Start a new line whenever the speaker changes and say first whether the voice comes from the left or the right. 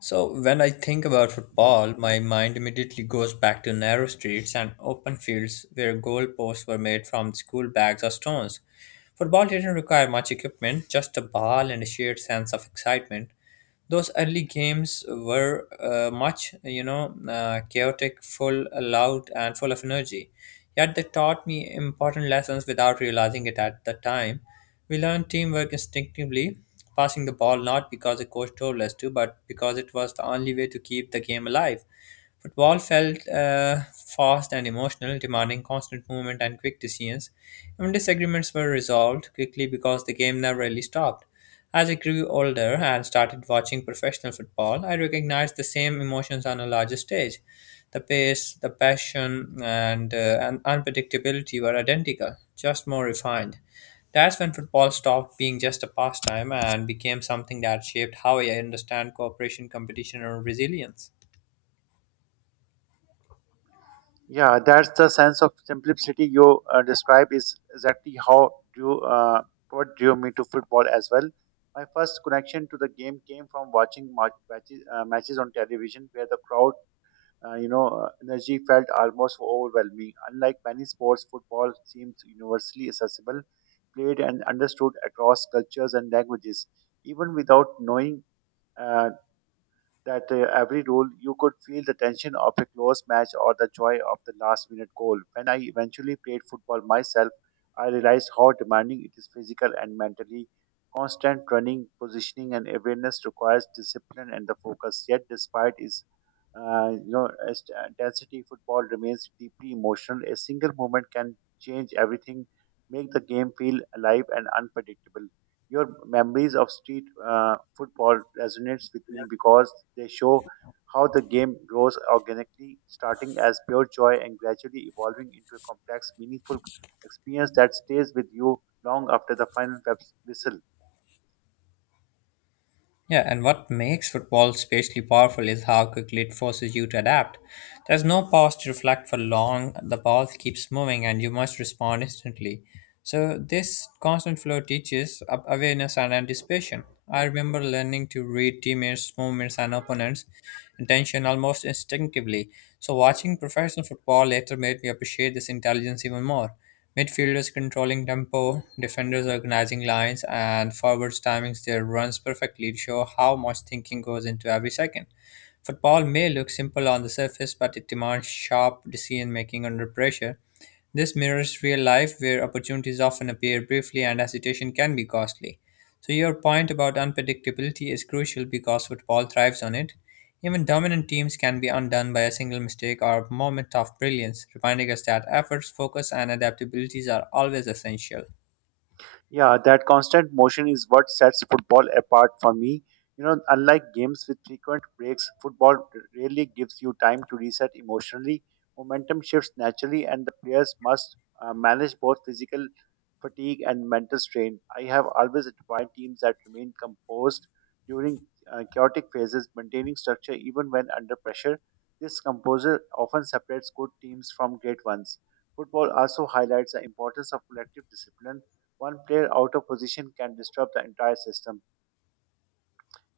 left: So when I think about football, my mind immediately goes back to narrow streets and open fields where goalposts were made from school bags or stones. Football didn't require much equipment, just a ball and a shared sense of excitement. Those early games were much, chaotic, full, loud, and full of energy. Yet they taught me important lessons without realizing it at the time. We learned teamwork instinctively, passing the ball not because the coach told us to, but because it was the only way to keep the game alive. Football felt fast and emotional, demanding constant movement and quick decisions. Even disagreements were resolved quickly because the game never really stopped. As I grew older and started watching professional football, I recognized the same emotions on a larger stage. The pace, the passion, and unpredictability were identical, just more refined. That's when football stopped being just a pastime and became something that shaped how I understand cooperation, competition, and resilience.
right: Yeah, that's the sense of simplicity you describe is exactly how drew what drew me to football as well. My first connection to the game came from watching matches on television, where the crowd, energy felt almost overwhelming. Unlike many sports, football seems universally accessible, played and understood across cultures and languages, even without knowing. Uh, that Every roll you could feel the tension of a close match or the joy of the last minute goal. When I eventually played football myself, I realized how demanding it is physical and mentally. Constant running, positioning, and awareness requires discipline and the focus. Yet, despite its you know, as intensity football remains deeply emotional. A single moment can change everything, make the game feel alive and unpredictable. Your memories of street football resonates with me because they show how the game grows organically, starting as pure joy and gradually evolving into a complex, meaningful experience that stays with you long after the final whistle.
left: Yeah, and what makes football especially powerful is how quickly it forces you to adapt. There's no pause to reflect for long, the ball keeps moving, and you must respond instantly. So, this constant flow teaches awareness and anticipation. I remember learning to read teammates, movements, and opponents' intention almost instinctively. So, watching professional football later made me appreciate this intelligence even more. Midfielders controlling tempo, defenders organizing lines, and forwards timing their runs perfectly to show how much thinking goes into every second. Football may look simple on the surface, but it demands sharp decision making under pressure. This mirrors real life, where opportunities often appear briefly and hesitation can be costly. So, your point about unpredictability is crucial because football thrives on it. Even dominant teams can be undone by a single mistake or moment of brilliance, reminding us that efforts, focus, and adaptabilities are always essential.
right: Yeah, that constant motion is what sets football apart for me. You know, unlike games with frequent breaks, football rarely gives you time to reset emotionally. Momentum shifts naturally, and the players must manage both physical fatigue and mental strain. I have always admired teams that remain composed during chaotic phases, maintaining structure even when under pressure. This composure often separates good teams from great ones. Football also highlights the importance of collective discipline. One player out of position can disrupt the entire system,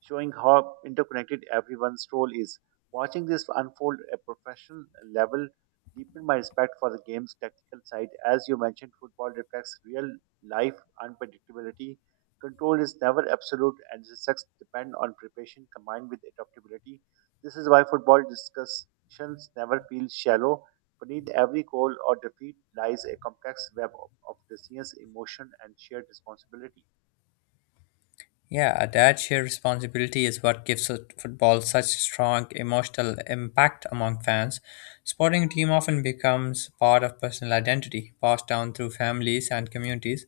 right: showing how interconnected everyone's role is. Watching this unfold at professional level deepened my respect for the game's tactical side. As you mentioned, football reflects real life unpredictability. Control is never absolute, and the success depend on preparation combined with adaptability. This is why football discussions never feel shallow. Beneath every goal or defeat lies a complex web of decisions, emotion, and shared responsibility.
left: Yeah, that shared responsibility is what gives football such strong emotional impact among fans. Sporting team often becomes part of personal identity, passed down through families and communities.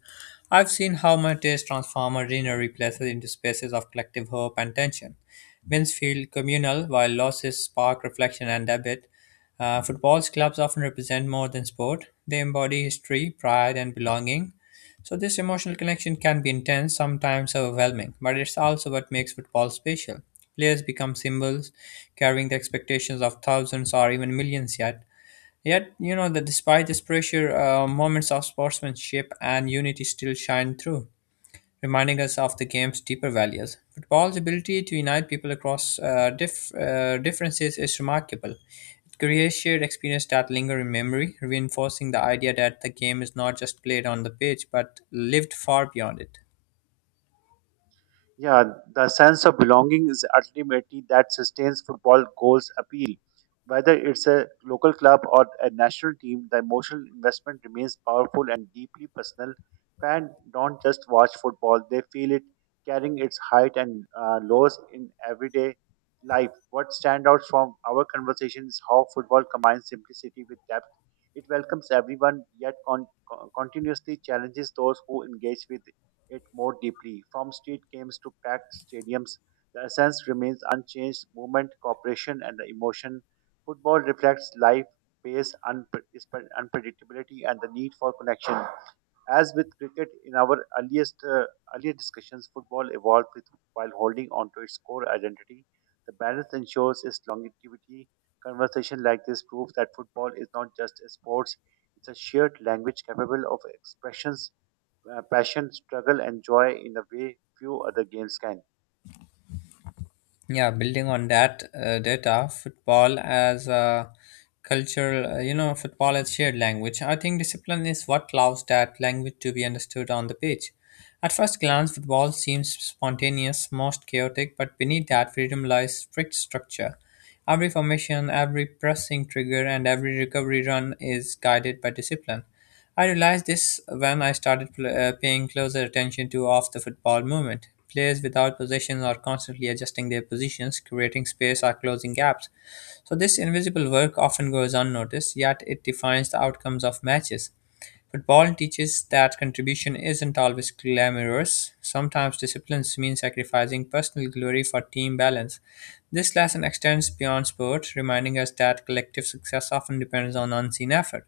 left: I've seen how much this transform ordinary places into spaces of collective hope and tension. Wins feel communal, while losses spark reflection and debate. Football's clubs often represent more than sport. They embody history, pride, and belonging. So, this emotional connection can be intense, sometimes overwhelming, but it's also what makes football special. Players become symbols, carrying the expectations of thousands or even millions yet. Yet, you know that despite this pressure, moments of sportsmanship and unity still shine through reminding us of the game's deeper values. Football's ability to unite people across differences is remarkable. It creates shared experiences that linger in memory, reinforcing the idea that the game is not just played on the pitch but lived far beyond it.
right: Yeah, the sense of belonging is ultimately that sustains football goals appeal. Whether it's a local club or a national team, the emotional investment remains powerful and deeply personal. Fans don't just watch football, they feel it carrying its height and lows in everyday life. What stands out from our conversation is how football combines simplicity with depth. It welcomes everyone, yet continuously challenges those who engage with it more deeply. From street games to packed stadiums, the essence remains unchanged movement, cooperation, and the emotion. Football reflects life, pace, unpredictability, and the need for connection. As with cricket, in our earliest earlier discussions, football evolved with, while holding on to its core identity. The balance ensures its longevity. Conversation like this proves that football is not just a sport, it's a shared language capable of expressions passion, struggle, and joy in a way few other games can.
left: Yeah, building on that data football as a cultural, football as shared language, I think discipline is what allows that language to be understood on the pitch. At first glance football seems spontaneous, most chaotic, but beneath that freedom lies strict structure. Every formation, every pressing trigger, and every recovery run is guided by discipline. I realized this when I started paying closer attention to off the football movement. Players without possessions are constantly adjusting their positions, creating space or closing gaps. So, this invisible work often goes unnoticed, yet it defines the outcomes of matches. Football teaches that contribution isn't always glamorous. Sometimes disciplines mean sacrificing personal glory for team balance. This lesson extends beyond sport, reminding us that collective success often depends on unseen effort.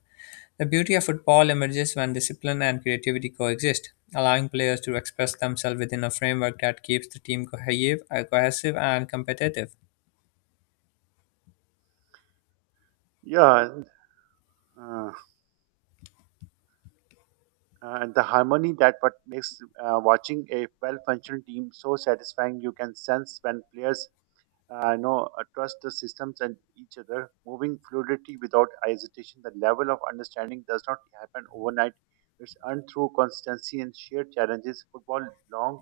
left: The beauty of football emerges when discipline and creativity coexist, allowing players to express themselves within a framework that keeps the team cohesive and competitive.
right: Yeah, and, uh, and the harmony that what makes watching a well-functioning team so satisfying. You can sense when players trust the systems and each other, moving fluidity without hesitation. The level of understanding does not happen overnight. It's earned through consistency and shared challenges. Football long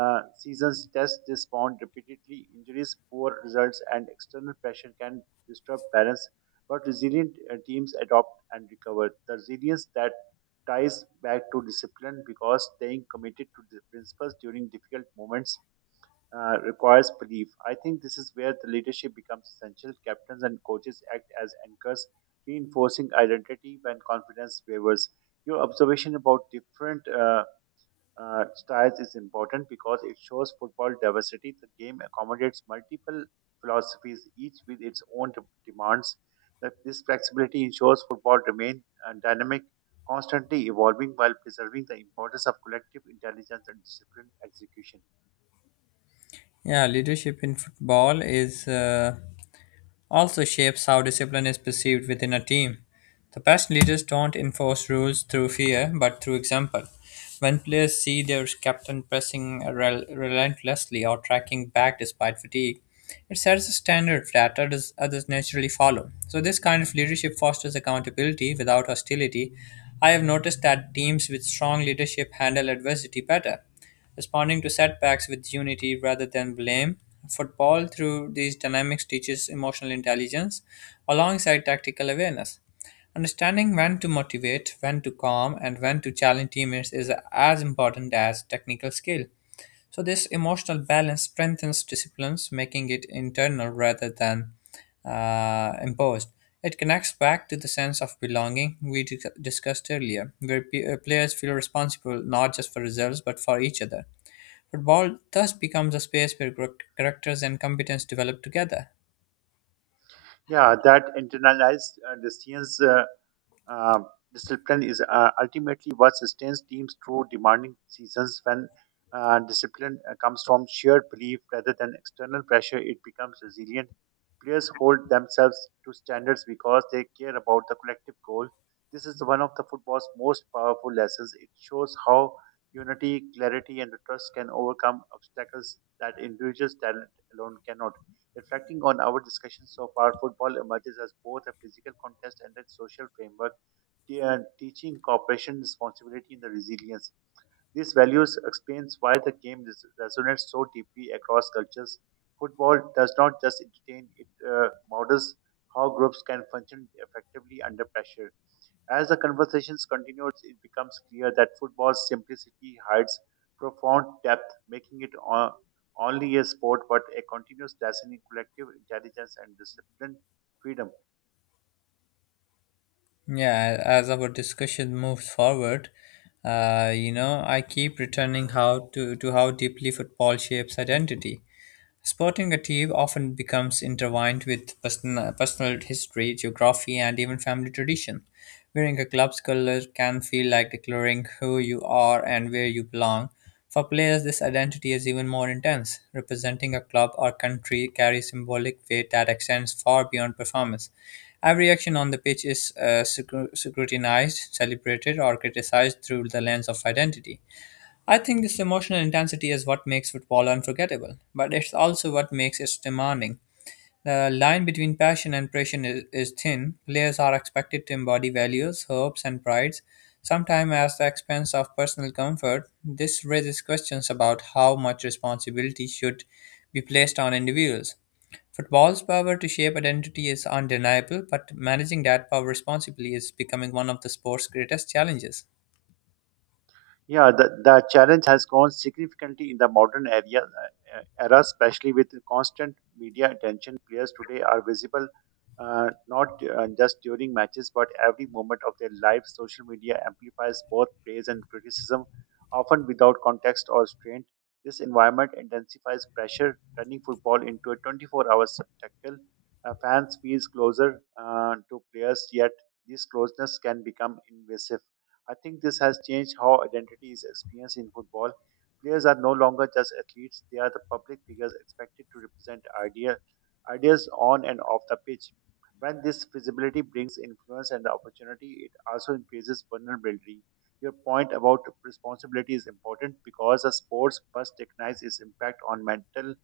right: uh, seasons test this bond repeatedly. Injuries, poor results, and external pressure can disturb balance. But resilient teams adopt and recover. The resilience that ties back to discipline because staying committed to the principles during difficult moments requires belief. I think this is where the leadership becomes essential. Captains and coaches act as anchors, reinforcing identity when confidence wavers. Your observation about different styles is important because it shows football diversity. The game accommodates multiple philosophies, each with its own demands. That this flexibility ensures football remains dynamic, constantly evolving while preserving the importance of collective intelligence and disciplined execution.
left: Yeah, leadership in football is also shapes how discipline is perceived within a team. The best leaders don't enforce rules through fear, but through example. When players see their captain pressing relentlessly or tracking back despite fatigue, it sets a standard that others naturally follow. So, this kind of leadership fosters accountability without hostility. I have noticed that teams with strong leadership handle adversity better. Responding to setbacks with unity rather than blame, football through these dynamics teaches emotional intelligence alongside tactical awareness. Understanding when to motivate, when to calm, and when to challenge teammates is as important as technical skill. So, this emotional balance strengthens disciplines, making it internal rather than imposed. It connects back to the sense of belonging we discussed earlier, where players feel responsible not just for results but for each other. Football thus becomes a space where characters and competence develop together.
right: Yeah, that internalized decisions. Um, Discipline is ultimately what sustains teams through demanding seasons. When discipline comes from shared belief rather than external pressure, it becomes resilient. Players hold themselves to standards because they care about the collective goal. This is one of the football's most powerful lessons. It shows how unity, clarity, and trust can overcome obstacles that individuals' talent alone cannot. Reflecting on our discussion so far, football emerges as both a physical contest and a social framework teaching cooperation, responsibility, and the resilience. These values explains why the game resonates so deeply across cultures. Football does not just entertain; it models how groups can function effectively under pressure. As the conversations continues, it becomes clear that football's simplicity hides profound depth, making it only a sport but a continuous lesson in collective intelligence and disciplined freedom.
left: Yeah, as our discussion moves forward, I keep returning how to how deeply football shapes identity. Sporting a team often becomes intertwined with personal history, geography, and even family tradition. Wearing a club's colors can feel like declaring who you are and where you belong. For players, this identity is even more intense. Representing a club or country carries symbolic weight that extends far beyond performance. Every action on the pitch is scrutinized, celebrated, or criticized through the lens of identity. I think this emotional intensity is what makes football unforgettable, but it's also what makes it demanding. The line between passion and passion is thin. Players are expected to embody values, hopes, and prides, sometimes at the expense of personal comfort. This raises questions about how much responsibility should be placed on individuals. Football's power to shape identity is undeniable, but managing that power responsibly is becoming one of the sport's greatest challenges.
right: Yeah, the challenge has grown significantly in the modern era, especially with constant media attention. Players today are visible not just during matches, but every moment of their lives. Social media amplifies both praise and criticism, often without context or restraint. This environment intensifies pressure, turning football into a 24-hour spectacle. Fans feel closer to players, yet this closeness can become invasive. I think this has changed how identity is experienced in football. Players are no longer just athletes, they are the public figures expected to represent ideas on and off the pitch. When this visibility brings influence and the opportunity, it also increases vulnerability. Your point about responsibility is important because a sports must recognize its impact on mental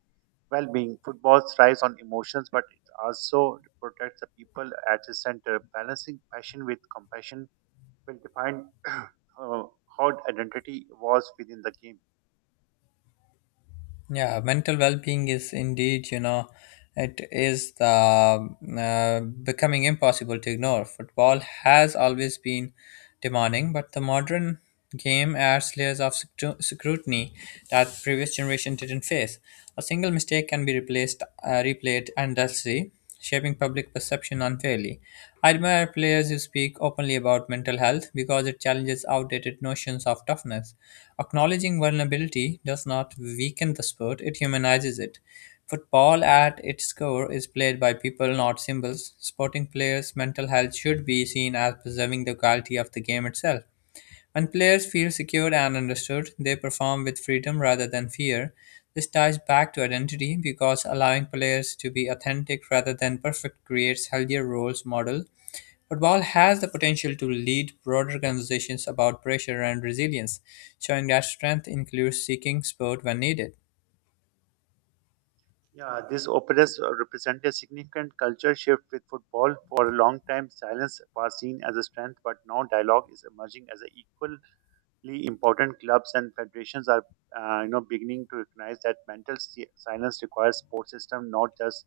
right: well being. Football thrives on emotions, but it also protects the people at its center, balancing passion with compassion will define how identity was within the game.
left: Yeah, mental well-being is indeed, it is the becoming impossible to ignore. Football has always been demanding, but the modern game adds layers of scrutiny that previous generation didn't face. A single mistake can be replayed endlessly, shaping public perception unfairly. I admire players who speak openly about mental health because it challenges outdated notions of toughness. Acknowledging vulnerability does not weaken the sport, it humanizes it. Football at its core is played by people, not symbols. Sporting players' mental health should be seen as preserving the quality of the game itself. When players feel secured and understood, they perform with freedom rather than fear. This ties back to identity because allowing players to be authentic rather than perfect creates healthier roles model. Football has the potential to lead broader conversations about pressure and resilience, showing that strength includes seeking support when needed.
right: Yeah, these operas represent a significant culture shift with football. For a long time, silence was seen as a strength, but now dialogue is emerging as an equally important. Clubs and federations are, beginning to recognize that mental silence requires sports system, not just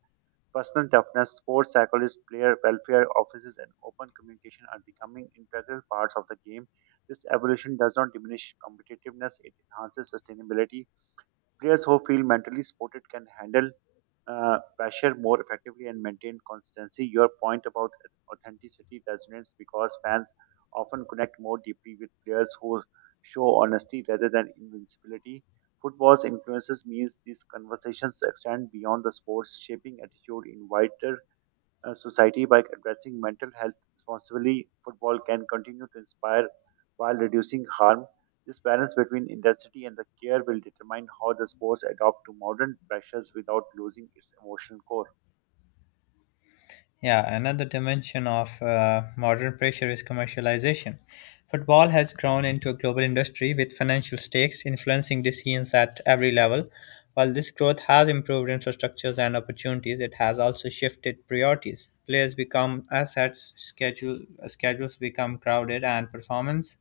right: personal toughness, sports psychologists, player welfare offices, and open communication are becoming integral parts of the game. This evolution does not diminish competitiveness, it enhances sustainability. Players who feel mentally supported can handle pressure more effectively and maintain consistency. Your point about authenticity resonates because fans often connect more deeply with players who show honesty rather than invincibility. Football's influences means these conversations extend beyond the sports, shaping attitude in wider society by addressing mental health responsibly, football can continue to inspire while reducing harm. This balance between intensity and the care will determine how the sports adapt to modern pressures without losing its emotional core.
left: Yeah, another dimension of modern pressure is commercialization. Football has grown into a global industry with financial stakes influencing decisions at every level. While this growth has improved infrastructures and opportunities, it has also shifted priorities. Players become assets, schedules become crowded, and performance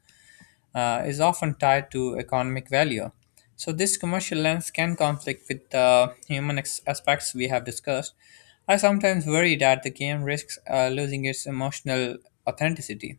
left: is often tied to economic value. So, this commercial lens can conflict with the human aspects we have discussed. I sometimes worry that the game risks losing its emotional authenticity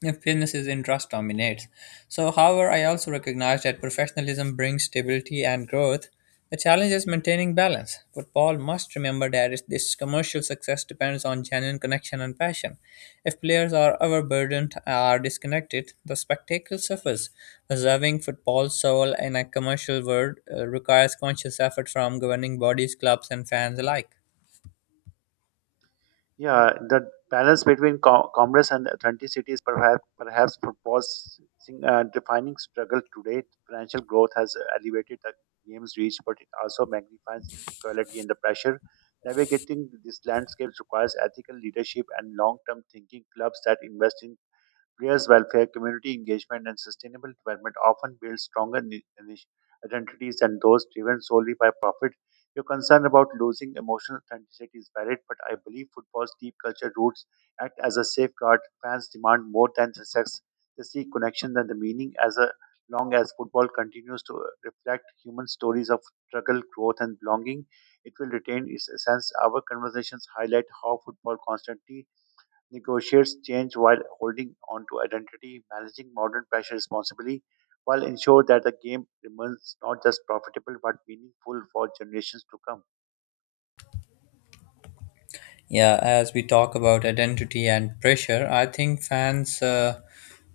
left: if business's interest dominates. So, however, I also recognize that professionalism brings stability and growth. The challenge is maintaining balance. Football must remember that this commercial success depends on genuine connection and passion. If players are overburdened or disconnected, the spectacle suffers. Preserving football's soul in a commercial world requires conscious effort from governing bodies, clubs, and fans alike.
right: Yeah, the balance between commerce and authenticity is perhaps proposing defining struggle today. Financial growth has elevated the game's reach, but it also magnifies inequality and the pressure. Navigating this landscape requires ethical leadership and long-term thinking. Clubs that invest in players' welfare, community engagement, and sustainable development often build stronger identities than those driven solely by profit. Your concern about losing emotional authenticity is valid, but I believe football's deep culture roots act as a safeguard. Fans demand more than the success; they seek connection than the meaning. As a, long as football continues to reflect human stories of struggle, growth, and belonging, it will retain its essence. Our conversations highlight how football constantly negotiates change while holding on to identity, managing modern pressure responsibly, while ensure that the game remains not just profitable but meaningful for generations to come.
left: Yeah, as we talk about identity and pressure, I think fans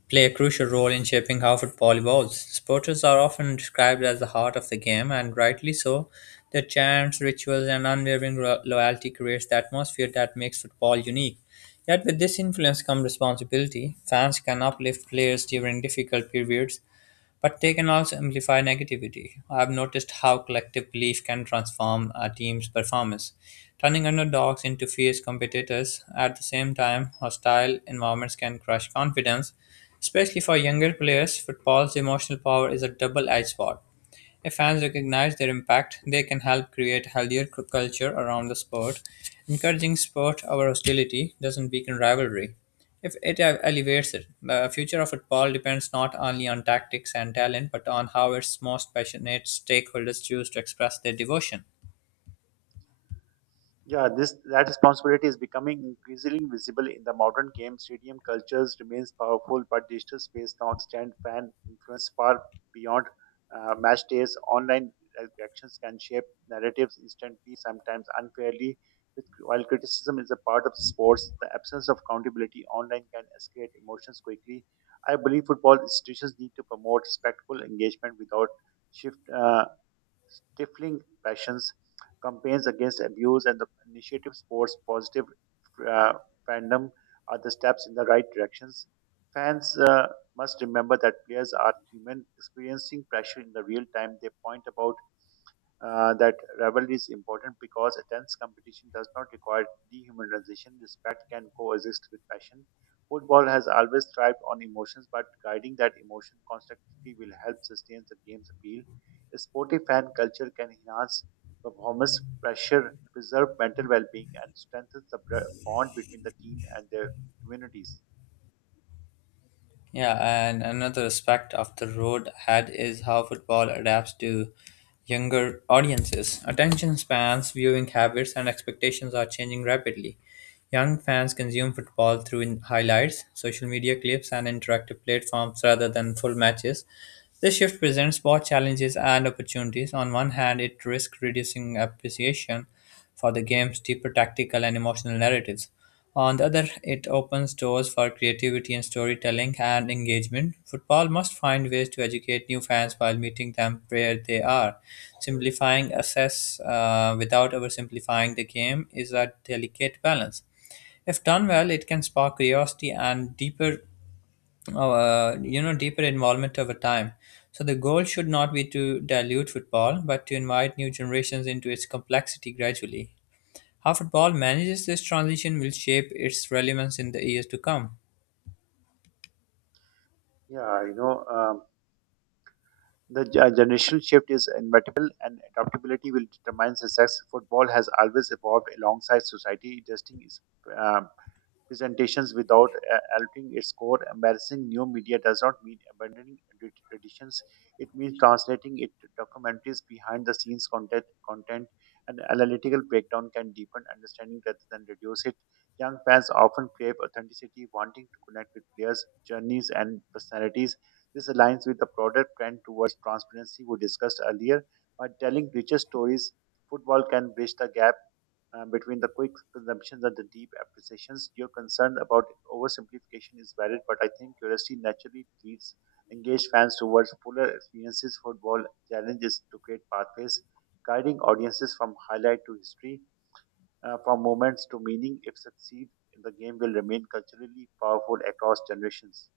left: play a crucial role in shaping how football evolves. Supporters are often described as the heart of the game, and rightly so. Their chants, rituals, and unwavering loyalty creates the atmosphere that makes football unique. Yet, with this influence comes responsibility. Fans can uplift players during difficult periods, but they can also amplify negativity. I've noticed how collective belief can transform a team's performance, turning underdogs into fierce competitors. At the same time, hostile environments can crush confidence, especially for younger players. Football's emotional power is a double edged sword. If fans recognize their impact, they can help create healthier culture around the sport. Encouraging sport over hostility doesn't weaken rivalry. If it elevates it, the future of football depends not only on tactics and talent, but on how its most passionate stakeholders choose to express their devotion.
right: Yeah, this that responsibility is becoming increasingly visible in the modern game. Stadium cultures remains powerful, but digital space now extend fan influence far beyond match days. Online reactions can shape narratives instantly, sometimes unfairly. With, while criticism is a part of sports, the absence of accountability online can escalate emotions quickly. I believe football institutions need to promote respectful engagement without shift. Stifling passions, campaigns against abuse, and the initiative sports positive uh, fandom are the steps in the right directions. Fans must remember that players are human, experiencing pressure in the real time. They point about that rivalry is important because intense competition does not require dehumanization. Respect can coexist with passion. Football has always thrived on emotions, but guiding that emotion constructively will help sustain the game's appeal. A sportive fan culture can enhance performance, pressure, preserve mental well-being, and strengthen the bond between the team and their communities.
left: Yeah, and another aspect of the road ahead is how football adapts to younger audiences. Attention spans, viewing habits, and expectations are changing rapidly. Young fans consume football through highlights, social media clips, and interactive platforms rather than full matches. This shift presents both challenges and opportunities. On one hand, it risks reducing appreciation for the game's deeper tactical and emotional narratives. On the other, it opens doors for creativity in storytelling and engagement. Football must find ways to educate new fans while meeting them where they are. Simplifying assess without oversimplifying the game is a delicate balance. If done well, it can spark curiosity and deeper oh, you know, deeper involvement over time. So the goal should not be to dilute football, but to invite new generations into its complexity gradually. How football manages this transition will shape its relevance in the years to come.
right: Yeah, you know. The generational shift is inevitable, and adaptability will determine success. Football has always evolved alongside society, adjusting its uh, presentations without altering its core. Embarrassing new media does not mean abandoning traditions. It means translating it to documentaries behind the scenes content and analytical breakdown can deepen understanding rather than reduce it. Young fans often crave authenticity, wanting to connect with players, journeys, and personalities. This aligns with the broader trend towards transparency we discussed earlier. By telling richer stories, football can bridge the gap between the quick consumptions and the deep appreciations. Your concern about oversimplification is valid, but I think curiosity naturally leads engaged fans towards fuller experiences. Football challenges to create pathways, guiding audiences from highlight to history, from moments to meaning. If succeed, the game will remain culturally powerful across generations.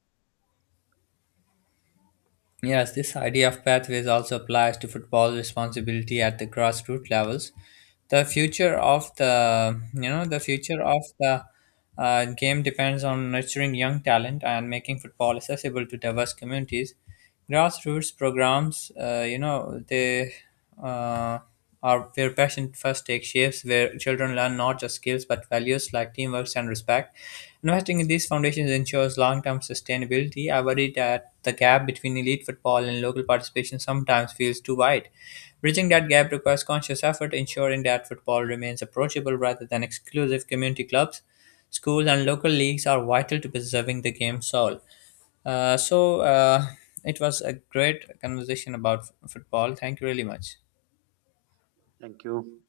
left: Yes, this idea of pathways also applies to football responsibility at the grassroots levels. The future of the game depends on nurturing young talent and making football accessible to diverse communities. Grassroots programs, you know, they uh, are where passion first takes shapes, where children learn not just skills but values like teamwork and respect. Investing in these foundations ensures long-term sustainability. I worry that the gap between elite football and local participation sometimes feels too wide. Bridging that gap requires conscious effort, ensuring that football remains approachable rather than exclusive community clubs. Schools and local leagues are vital to preserving the game's soul. So it was a great conversation about football. Thank you really much.
right: Thank you.